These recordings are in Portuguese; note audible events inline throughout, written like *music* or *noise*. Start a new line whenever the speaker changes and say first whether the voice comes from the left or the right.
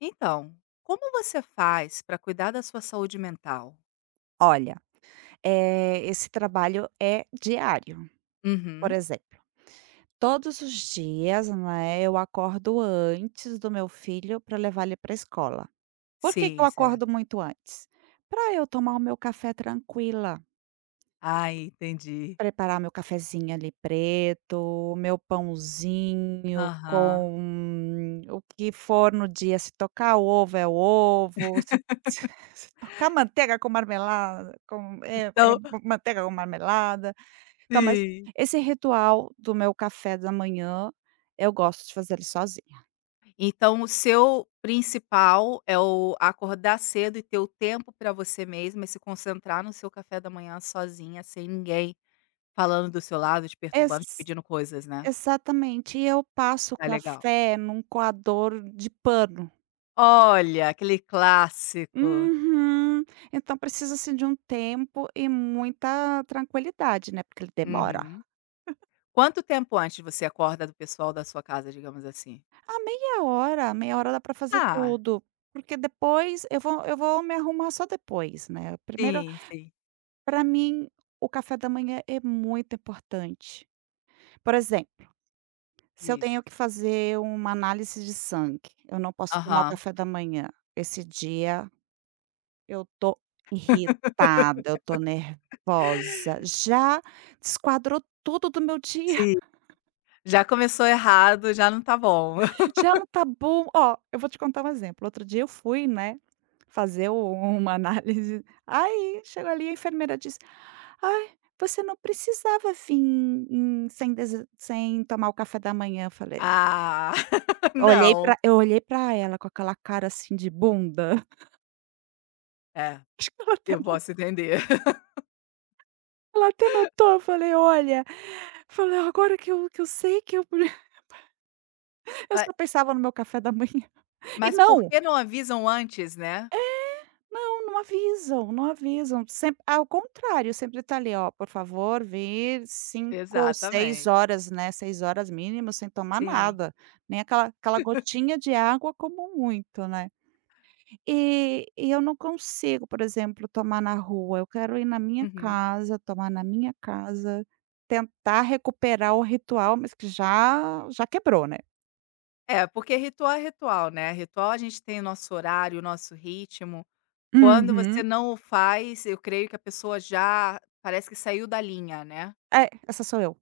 left: Então, como você faz para cuidar da sua saúde mental?
right: Olha, esse trabalho é diário. Por
left: Uhum.
right: exemplo, todos os dias, né, eu acordo antes do meu filho para levar ele para a escola. Por que que eu
left: Sim, certo.
right: acordo muito antes? Para eu tomar o meu café tranquila,
left: Ah, entendi.
right: preparar meu cafezinho ali preto, meu pãozinho
left: Aham.
right: com o que for no dia, se tocar ovo é ovo, se *laughs* se tocar manteiga com marmelada, com
left: Então.
right: manteiga com marmelada. Então, mas
left: Sim.
right: esse ritual do meu café da manhã, eu gosto de fazer ele sozinha.
left: Então o seu principal é o acordar cedo e ter o tempo para você mesma e se concentrar no seu café da manhã sozinha, sem ninguém falando do seu lado, te perturbando, te
right: Ex
left: pedindo coisas, né.
right: exatamente. E eu passo o
left: Tá legal.
right: café num coador de pano.
left: Olha, aquele clássico.
right: Uhum. Então precisa, assim, de um tempo e muita tranquilidade, né, porque ele demora.
left: Uhum. Quanto tempo antes você acorda do pessoal da sua casa, digamos assim?
right: A meia hora dá para fazer
left: Ah.
right: tudo, porque depois eu vou me arrumar só depois, né. Primeiro
left: Sim, sim.
right: para mim, o café da manhã é muito importante. Por exemplo, se eu tenho
left: Diz.
right: que fazer uma análise de sangue, eu não posso tomar o
left: Aham.
right: café da manhã. Esse dia eu tô irritada, eu tô nervosa, já desquadrou tudo do meu dia,
left: Sim. Já começou errado, já não tá bom.
right: *laughs* já não tá bom. Ó, eu vou te contar um exemplo, outro dia eu fui, né, fazer u uma *laughs* análise, aí chegou ali a enfermeira disse: "Ai, você não precisava vir em sem tomar o café da manhã", eu falei.
left: Ah, *laughs*
right: Olhei
left: não.
right: pra ela com aquela cara, assim, de bunda,
left: É,
right: *laughs* acho que
left: eu posso entender. *laughs*
right: ela até notou, eu falei: "Olha", falei: "Agora que eu sei que eu" *laughs* eu
left: Ma
right: só pensava no meu café da manhã. *laughs* E
left: mas por
right: não,
left: que não avisam antes, né?
right: não, não avisam, não avisam, sempre ao contrário, sempre tá ali, ó: "Por favor, vir cinco, seis
left: Exatamente.
right: horas, né. 6 horas mínimo sem tomar
left: Sim.
right: nada, nem aquela gotinha de água como muito", né. E eu não consigo, por exemplo, tomar na rua, eu quero ir na minha
left: Uhum.
right: casa, tomar na minha casa, tentar recuperar o ritual, mas que já quebrou, né.
left: É, porque ritual é ritual, né, ritual a gente tem o nosso horário, o nosso ritmo. Quando você
right: Uhum.
left: não o faz, eu creio que a pessoa já parece que saiu da linha, né.
right: É, essa sou eu.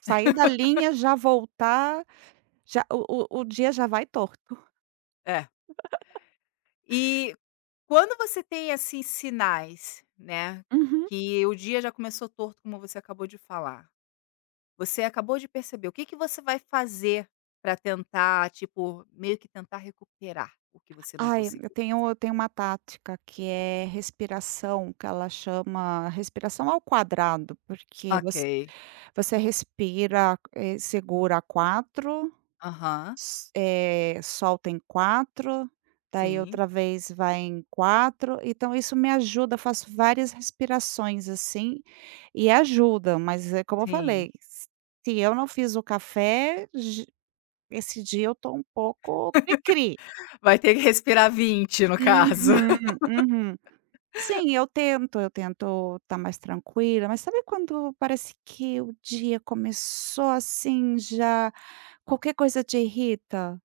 right: Sair da linha, já voltar, já o dia já vai torto.
left: É. E, quando você tem, assim, sinais, né,
right: Uhum.
left: que o dia já começou torto, como você acabou de falar, você acabou de perceber, o que que você vai fazer para tentar, tipo, meio que tentar recuperar o que você não
right: Ai,
left: conseguiu fazer?
right: eu tenho uma tática que é respiração, que ela chama respiração ao quadrado, porque
left: Ok.
right: você respira, segura a 4.
left: Aham.
right: Solta em 4, daí
left: Sim,
right: outra vez vai em 4, então isso me ajuda, eu faço várias respirações, assim, e ajuda, mas é como eu
left: sim.
right: falei, se eu não fiz o café, j esse dia eu tô um pouco cri-cri.
left: Vai ter que respirar 20, no caso.
right: Uhum, uhum. Sim, eu tento estar mais tranquila, mas sabe quando parece que o dia começou, assim, já qualquer coisa te irrita?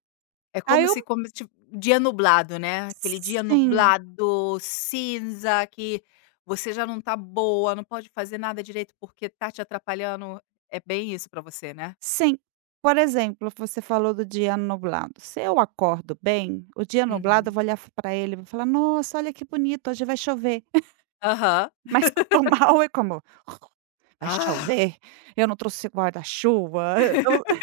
left: É
right: Aí
left: como
right: eu
left: se como ti dia nublado, né, aquele dia
right: sim.
left: nublado, cinza, que você já não tá boa, não pode fazer nada direito porque tá te atrapalhando. É bem isso pra você, né?
right: Sim. Por exemplo, você falou do dia nublado. Se eu acordo bem, o dia nublado eu
left: Uhum.
right: vou olhar para ele e vou falar: "Nossa, olha que bonito, hoje vai chover".
left: Aham.
right: *laughs* Mas se eu tô mal é como: "Vai
left: "Ah,
right: chover? Eu não trouxe guarda-chuva". *laughs* Eu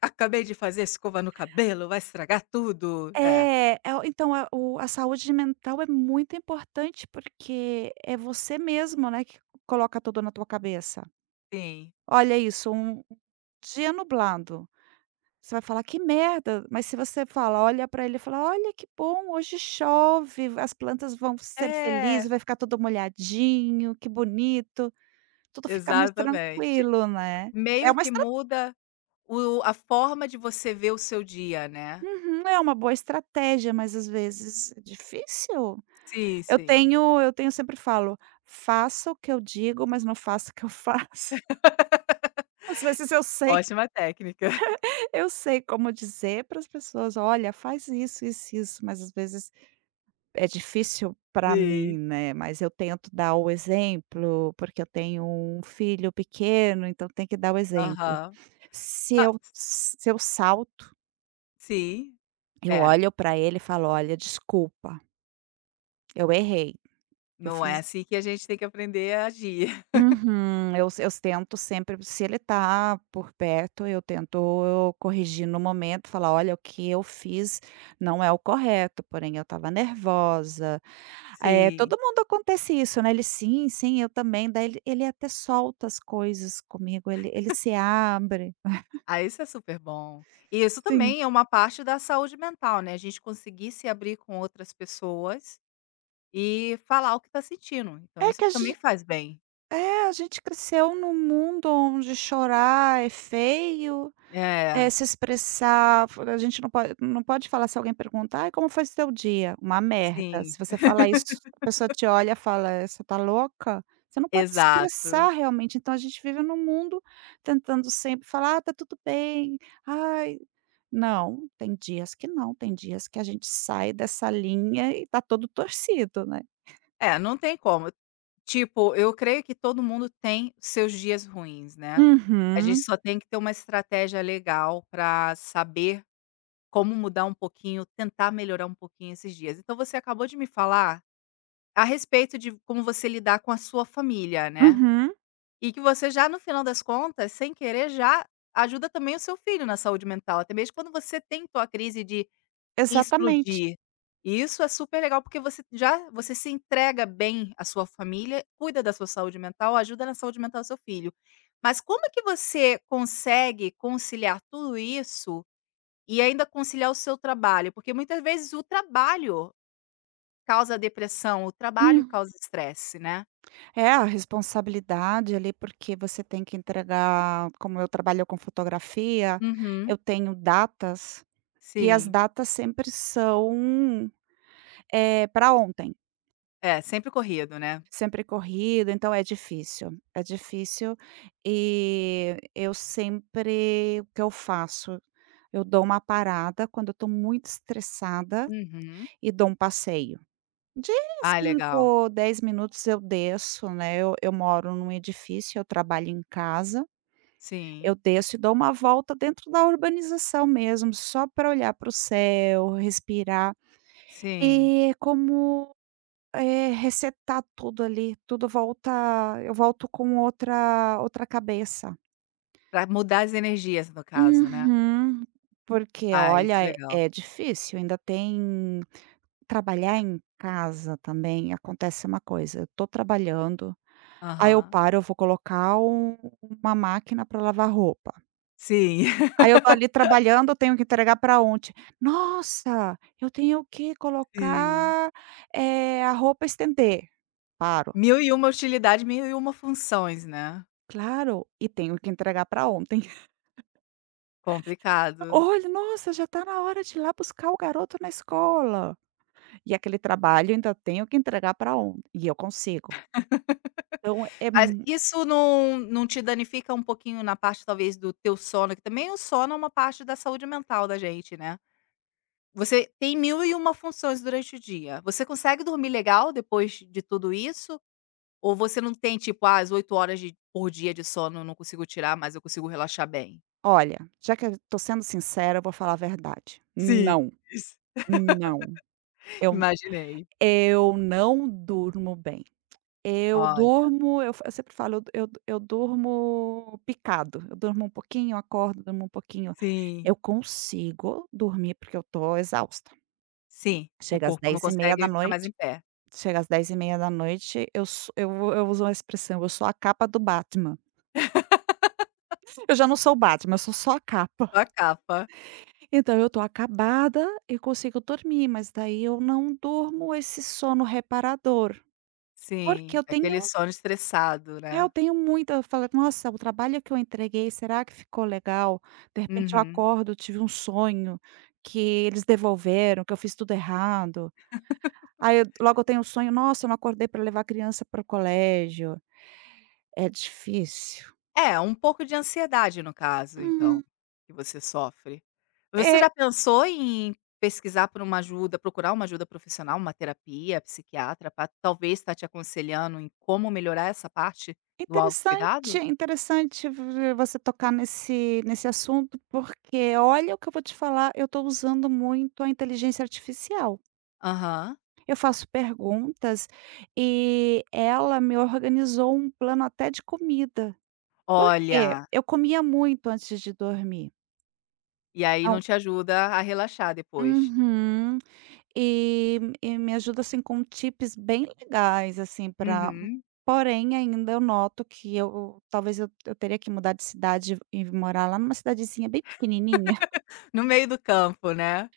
left: acabei de fazer escova no cabelo, vai estragar tudo". É,
right: É, é o então a o a saúde mental é muito importante, porque é você mesmo, né, que coloca tudo na tua cabeça.
left: sim.
right: Olha isso, um dia nublado. Você vai falar: "Que merda", mas se você fala olha para ele e fala: "Olha que bom, hoje chove, as plantas vão ser
left: É,
right: felizes, vai ficar tudo molhadinho, que bonito", tudo fica mais
left: exatamente.
right: tranquilo, né. É
left: Meio
right: uma
left: que
right: estra
left: muda o a forma de você ver o seu dia, né?
right: uhum, é uma boa estratégia, mas às vezes é difícil.
left: Sim, sim.
right: Eu tenho sempre falo: "Faça o que eu digo, mas não faça o que eu faço". *laughs* Às vezes
left: Ótima técnica. *laughs*
right: eu sei como dizer para as pessoas: "Olha, faz isso, isso, isso", mas às vezes é difícil para mim,
left: Sim.
right: né, mas eu tento dar o exemplo, porque eu tenho um filho pequeno, então tem que dar o exemplo.
left: Aham. Ah.
right: Se eu salto,
left: Sim,
right: eu
left: é.
right: olho para ele e falo: "Olha, desculpa, eu errei, eu
left: Não é
right: fiz.
left: assim que a gente tem que aprender a agir. *laughs*
right: Uhum, eu tento sempre se ele tá por perto, eu tento corrigir no momento, falar: "Olha, o que eu fiz não é o correto, porém eu estava nervosa". É
left: Sim.
right: todo mundo acontece isso, né, ele: "Sim, sim, eu também". Daí ele até solta as coisas comigo, ele se abre.
left: Ah, isso é super bom. E isso
right: Sim.
left: também é uma parte da saúde mental, né, a gente conseguir se abrir com outras pessoas e falar o que tá sentindo, então
right: É
left: isso
right: que a
left: também
right: gente
left: faz bem.
right: é, a gente cresceu num mundo onde chorar é feio.
left: É,
right: É, se expressar, fo a gente não pode falar, se alguém perguntar: "Ai, como foi seu dia?". Uma merda.
left: sim,
right: Se você falar isso, a pessoa te olha, e fala: "Você tá louca?". Você não pode se
left: exato.
right: expressar realmente, então a gente vive num mundo tentando sempre falar: "Ah, tá tudo bem, ai", não, tem dias que não, tem dias que a gente sai dessa linha e tá todo torcido, né.
left: É, não tem como. Tipo, eu creio que todo mundo tem seus dias ruins, né. A gente
right: Uhum,
left: só tem que ter uma estratégia legal para saber como mudar um pouquinho, tentar melhorar um pouquinho esses dias. Então você acabou de me falar a respeito de como você lidar com a sua família, né.
right: uhum,
left: E que você já no final das contas, sem querer, já ajuda também o seu filho na saúde mental, até mesmo quando você tentou a crise de
right: exatamente.
left: explodir. E isso é super legal, porque você já você se entrega bem à sua família, cuida da sua saúde mental, ajuda na saúde mental do seu filho. Mas como é que você consegue conciliar tudo isso e ainda conciliar o seu trabalho, porque muitas vezes o trabalho causa depressão, o trabalho
right: Uhum.
left: causa estresse, né.
right: É, a responsabilidade ali, porque você tem que entregar, como eu trabalho com fotografia,
left: Uhum,
right: eu tenho datas, e as
left: sim.
right: datas sempre são, para ontem,
left: É, sempre corrido, né.
right: sempre corrido, então é difícil, é difícil. E eu sempre o que eu faço? Eu dou uma parada quando eu estou muito estressada
left: Uhum.
right: e dou um passeio. De
left: Ah, legal.
right: 5, 10 minutos eu desço, né, eu moro num edifício, eu trabalho em casa. Eu
left: Sim,
right: desço e dou uma volta dentro da urbanização mesmo, só para olhar para o céu, respirar,
left: sim.
right: e é como, resetar tudo ali, tudo volta, eu volto com outra cabeça.
left: Pra mudar as energias, no caso, né.
right: Uhum. Porque
left: Ah, isso é
right: olha, é
left: legal.
right: é difícil, ainda tem. Trabalhar em casa também acontece uma coisa, eu estou trabalhando, aí eu
left: Aham.
right: paro, eu vou colocar uma máquina para lavar roupa.
left: Sim, *laughs*
right: Aí eu tô ali trabalhando, eu tenho que entregar para ontem. "Nossa, eu tenho que
left: sim.
right: colocar, a roupa estender". Paro.
left: 1.001 utilidade, 1001 funções, né.
right: "Claro, e tenho que entregar para ontem". *laughs*
left: Complicado.
right: "Olha, nossa, já tá na hora de ir lá buscar o garoto na escola". E aquele trabalho eu ainda tenho que entregar para ontem, e eu consigo. Então é
left: Mas
right: mu
left: isso não te danifica um pouquinho na parte, talvez, do teu sono, que também o sono é uma parte da saúde mental da gente, né. Você tem 1001 funções durante o dia. Você consegue dormir legal depois de tudo isso? Ou você não tem, tipo: "Ah, as 8 horas de por dia de sono eu não consigo tirar, mas eu consigo relaxar bem"?
right: olha, já que eu tô sendo sincera, eu vou falar a verdade.
left: Sim,
right: Não, não,
left: *laughs*
right: eu
left: imaginei.
right: eu não durmo bem. Eu
left: Olha.
right: durmo, eu sempre falo, eu durmo picado, eu durmo um pouquinho, acordo, durmo um pouquinho.
left: Sim,
right: Eu consigo dormir porque eu tô exausta.
left: sim. O
right: Chega às
left: corpo não
right: dez e meia da
left: consegue ficar mais em
right: noite,
left: pé.
right: chega às 22h30, eu vou, eu uso uma expressão, eu sou a capa do Batman. Eu já não sou o Batman, eu sou só a capa.
left: Só
right: *laughs*
left: a capa.
right: Então eu tô acabada e consigo dormir, mas daí eu não durmo esse sono reparador, porque
left: Sim,
right: eu
left: aquele
right: tenho.
left: sono estressado,
right: É,
left: né.
right: eu tenho muita, eu falo: "Nossa, o trabalho que eu entreguei, será que ficou legal?". De repente eu
left: Uhum.
right: acordo, tive um sonho que eles devolveram, que eu fiz tudo errado. Aí eu logo eu tenho um sonho: "Nossa, eu não acordei para levar a criança para o colégio". É difícil.
left: É, um pouco de ansiedade no caso, então,
right: Hum,
left: que você sofre. Você
right: é
left: já pensou em pesquisar por uma ajuda, procurar uma ajuda profissional, uma terapia, psiquiatra, para talvez estar te aconselhando em como melhorar essa parte do autocuidado?
right: é interessante v você tocar nesse assunto, porque olha o que eu vou te falar, eu estou usando muito a inteligência artificial.
left: Aham.
right: Eu faço perguntas e ela me organizou um plano até de comida. Por quê?
left: Olha,
right: Eu comia muito antes de dormir.
left: e aí não
right: Então
left: te ajuda a relaxar depois.
right: uhum. E me ajuda, assim, com tips bem legais, assim, para.
left: Uhum.
right: Porém ainda eu noto que eu talvez eu teria que mudar de cidade e morar lá numa cidadezinha bem pequenininha.
left: No meio do campo, né.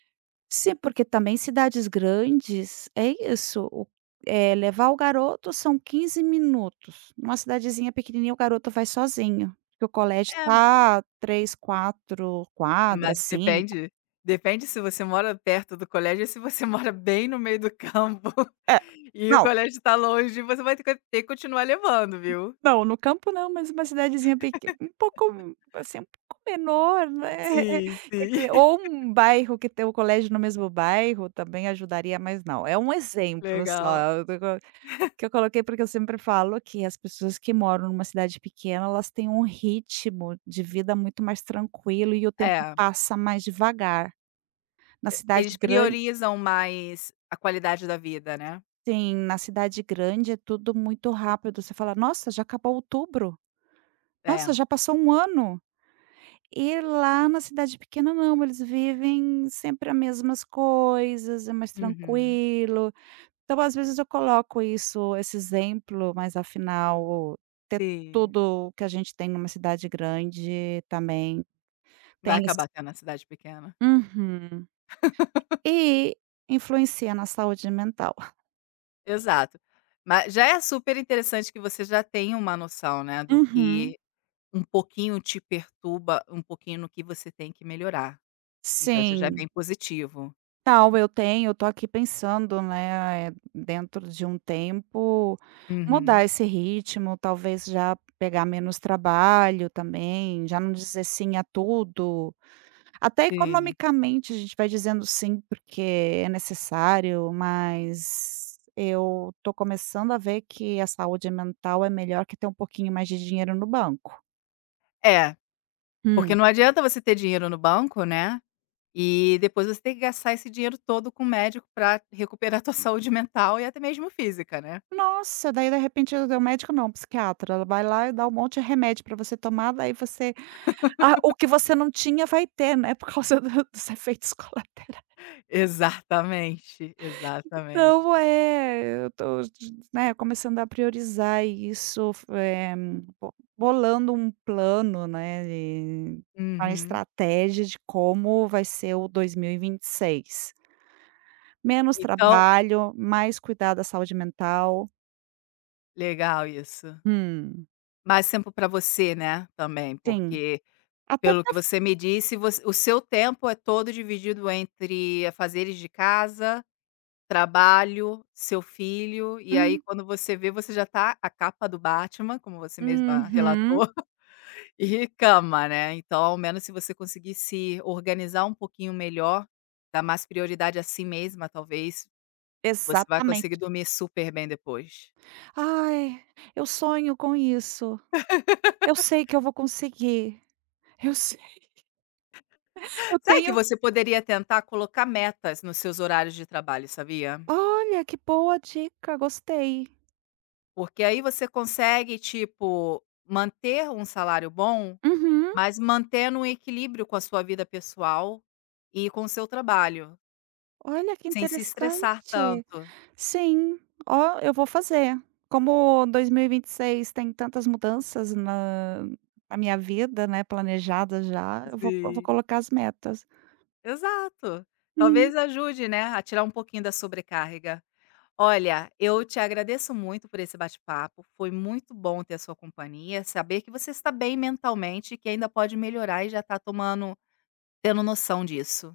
right: Sim, porque também cidades grandes é isso, levar o garoto são 15 minutos. Numa cidadezinha pequenininha, o garoto vai sozinho, porque o colégio
left: É.
right: tá 3, 4
left: Mas
right: quadras, 5.
left: depende se você mora perto do colégio ou se você *laughs* mora bem no meio do campo, *laughs*
right: É,
left: e o
right: não,
left: colégio está longe, você vai ter que continuar levando, viu.
right: não, no campo não, mas uma cidadezinha peque um pouco, assim, um pouco menor, né,
left: Sim,
right: *laughs* que a
left: sim.
right: cri ou
left: *laughs*
right: um bairro que tem o colégio no mesmo bairro também ajudaria, mas não, é um exemplo
left: Legal.
right: só. Que eu coloquei, porque eu sempre falo que as pessoas que moram numa cidade pequena, elas têm um ritmo de vida muito mais tranquilo e o tempo
left: É,
right: passa mais devagar. Na cidade
left: eles
right: grande
left: priorizam mais a qualidade da vida, né.
right: sim, na cidade grande é tudo muito rápido, você fala: "Nossa, já acabou outubro.
left: É.
right: Nossa, já passou um ano". E lá na cidade pequena não, eles vivem sempre as mesmas coisas, é mais
left: Uhum.
right: tranquilo. Então, às vezes eu coloco esse exemplo, mas afinal ter
left: Sim.
right: tudo que a gente tem numa cidade grande também
left: Vai
right: tem isso.
left: acabar tendo na cidade pequena.
right: Uhum. E influencia na saúde mental.
left: Exato. Mas já é super interessante que você já tenha uma noção, né, do
right: Uhum.
left: que um pouquinho te perturba, um pouquinho no que você tem que melhorar. Então isso já é
right: Sim.
left: bem positivo.
right: Não, eu tenho, eu tô aqui pensando, né, dentro de um tempo,
left: Uhum,
right: mudar esse ritmo, talvez já pegar menos trabalho também, já não dizer sim a tudo. Até
left: sim.
right: economicamente a gente vai dizendo sim, porque é necessário, mas eu tô começando a ver que a saúde mental é melhor que ter um pouquinho mais de dinheiro no banco.
left: É, porque
right: Hum.
left: não adianta você ter dinheiro no banco, né, e depois você tem que gastar esse dinheiro todo com o médico para recuperar a tua *laughs* saúde mental e até mesmo física, né.
right: Nossa, daí de repente o médico não, o psiquiatra, ela vai lá e dá um monte de remédio pra você tomar, daí você ah, o que você não tinha vai ter, né, por causa *laughs* do dos efeitos colaterais.
left: Exatamente,
right: Então,
left: exatamente.
right: é, eu tô, né, começando a priorizar isso, f eh, bo bolando um plano, né, de uma
left: Uhum.
right: estratégia de como vai ser o 2026. Menos
left: Então
right: trabalho, mais cuidar da saúde mental.
left: legal isso.
right: Hum.
left: Mais tempo para você, né, também,
right: Sim,
left: porque
right: até
left: pelo
right: pra
left: que você me disse, você o seu tempo é todo dividido entre fazeres de casa, trabalho, seu filho, e aí
right: hum,
left: quando você vê, você já tá a capa do Batman, como você mesma
right: uhum,
left: relatou, *laughs* e cama, né. Então, ao menos se você conseguir se organizar um pouquinho melhor, dar mais prioridade a si mesma, talvez, você vai conseguir
right: exatamente.
left: dormir super bem depois.
right: "Ai, eu sonho com isso, eu sei que eu vou conseguir, eu sei *laughs* eu
left: Sabe que
right: tenho.
left: você poderia tentar colocar metas nos seus horários de trabalho, sabia?
right: Olha, que boa dica, gostei.
left: Porque aí você consegue, tipo, manter um salário bom,
right: Uhum.
left: mas mantendo um equilíbrio com a sua vida pessoal e com o seu trabalho,
right: Olha que
left: sem se estressar
right: interessante.
left: tanto.
right: Sim, ó, eu vou fazer. Como 2026 tem tantas mudanças na minha vida, né, planejadas já, eu vou
left: Sim.
right: colocar as metas.
left: Exato.
right: Uhum.
left: Talvez ajude, né, a tirar um pouquinho da sobrecarga. Olha, eu te agradeço muito por esse bate-papo, foi muito bom ter a sua companhia, saber que você está bem mentalmente e que ainda pode melhorar e já está tomando tendo noção disso.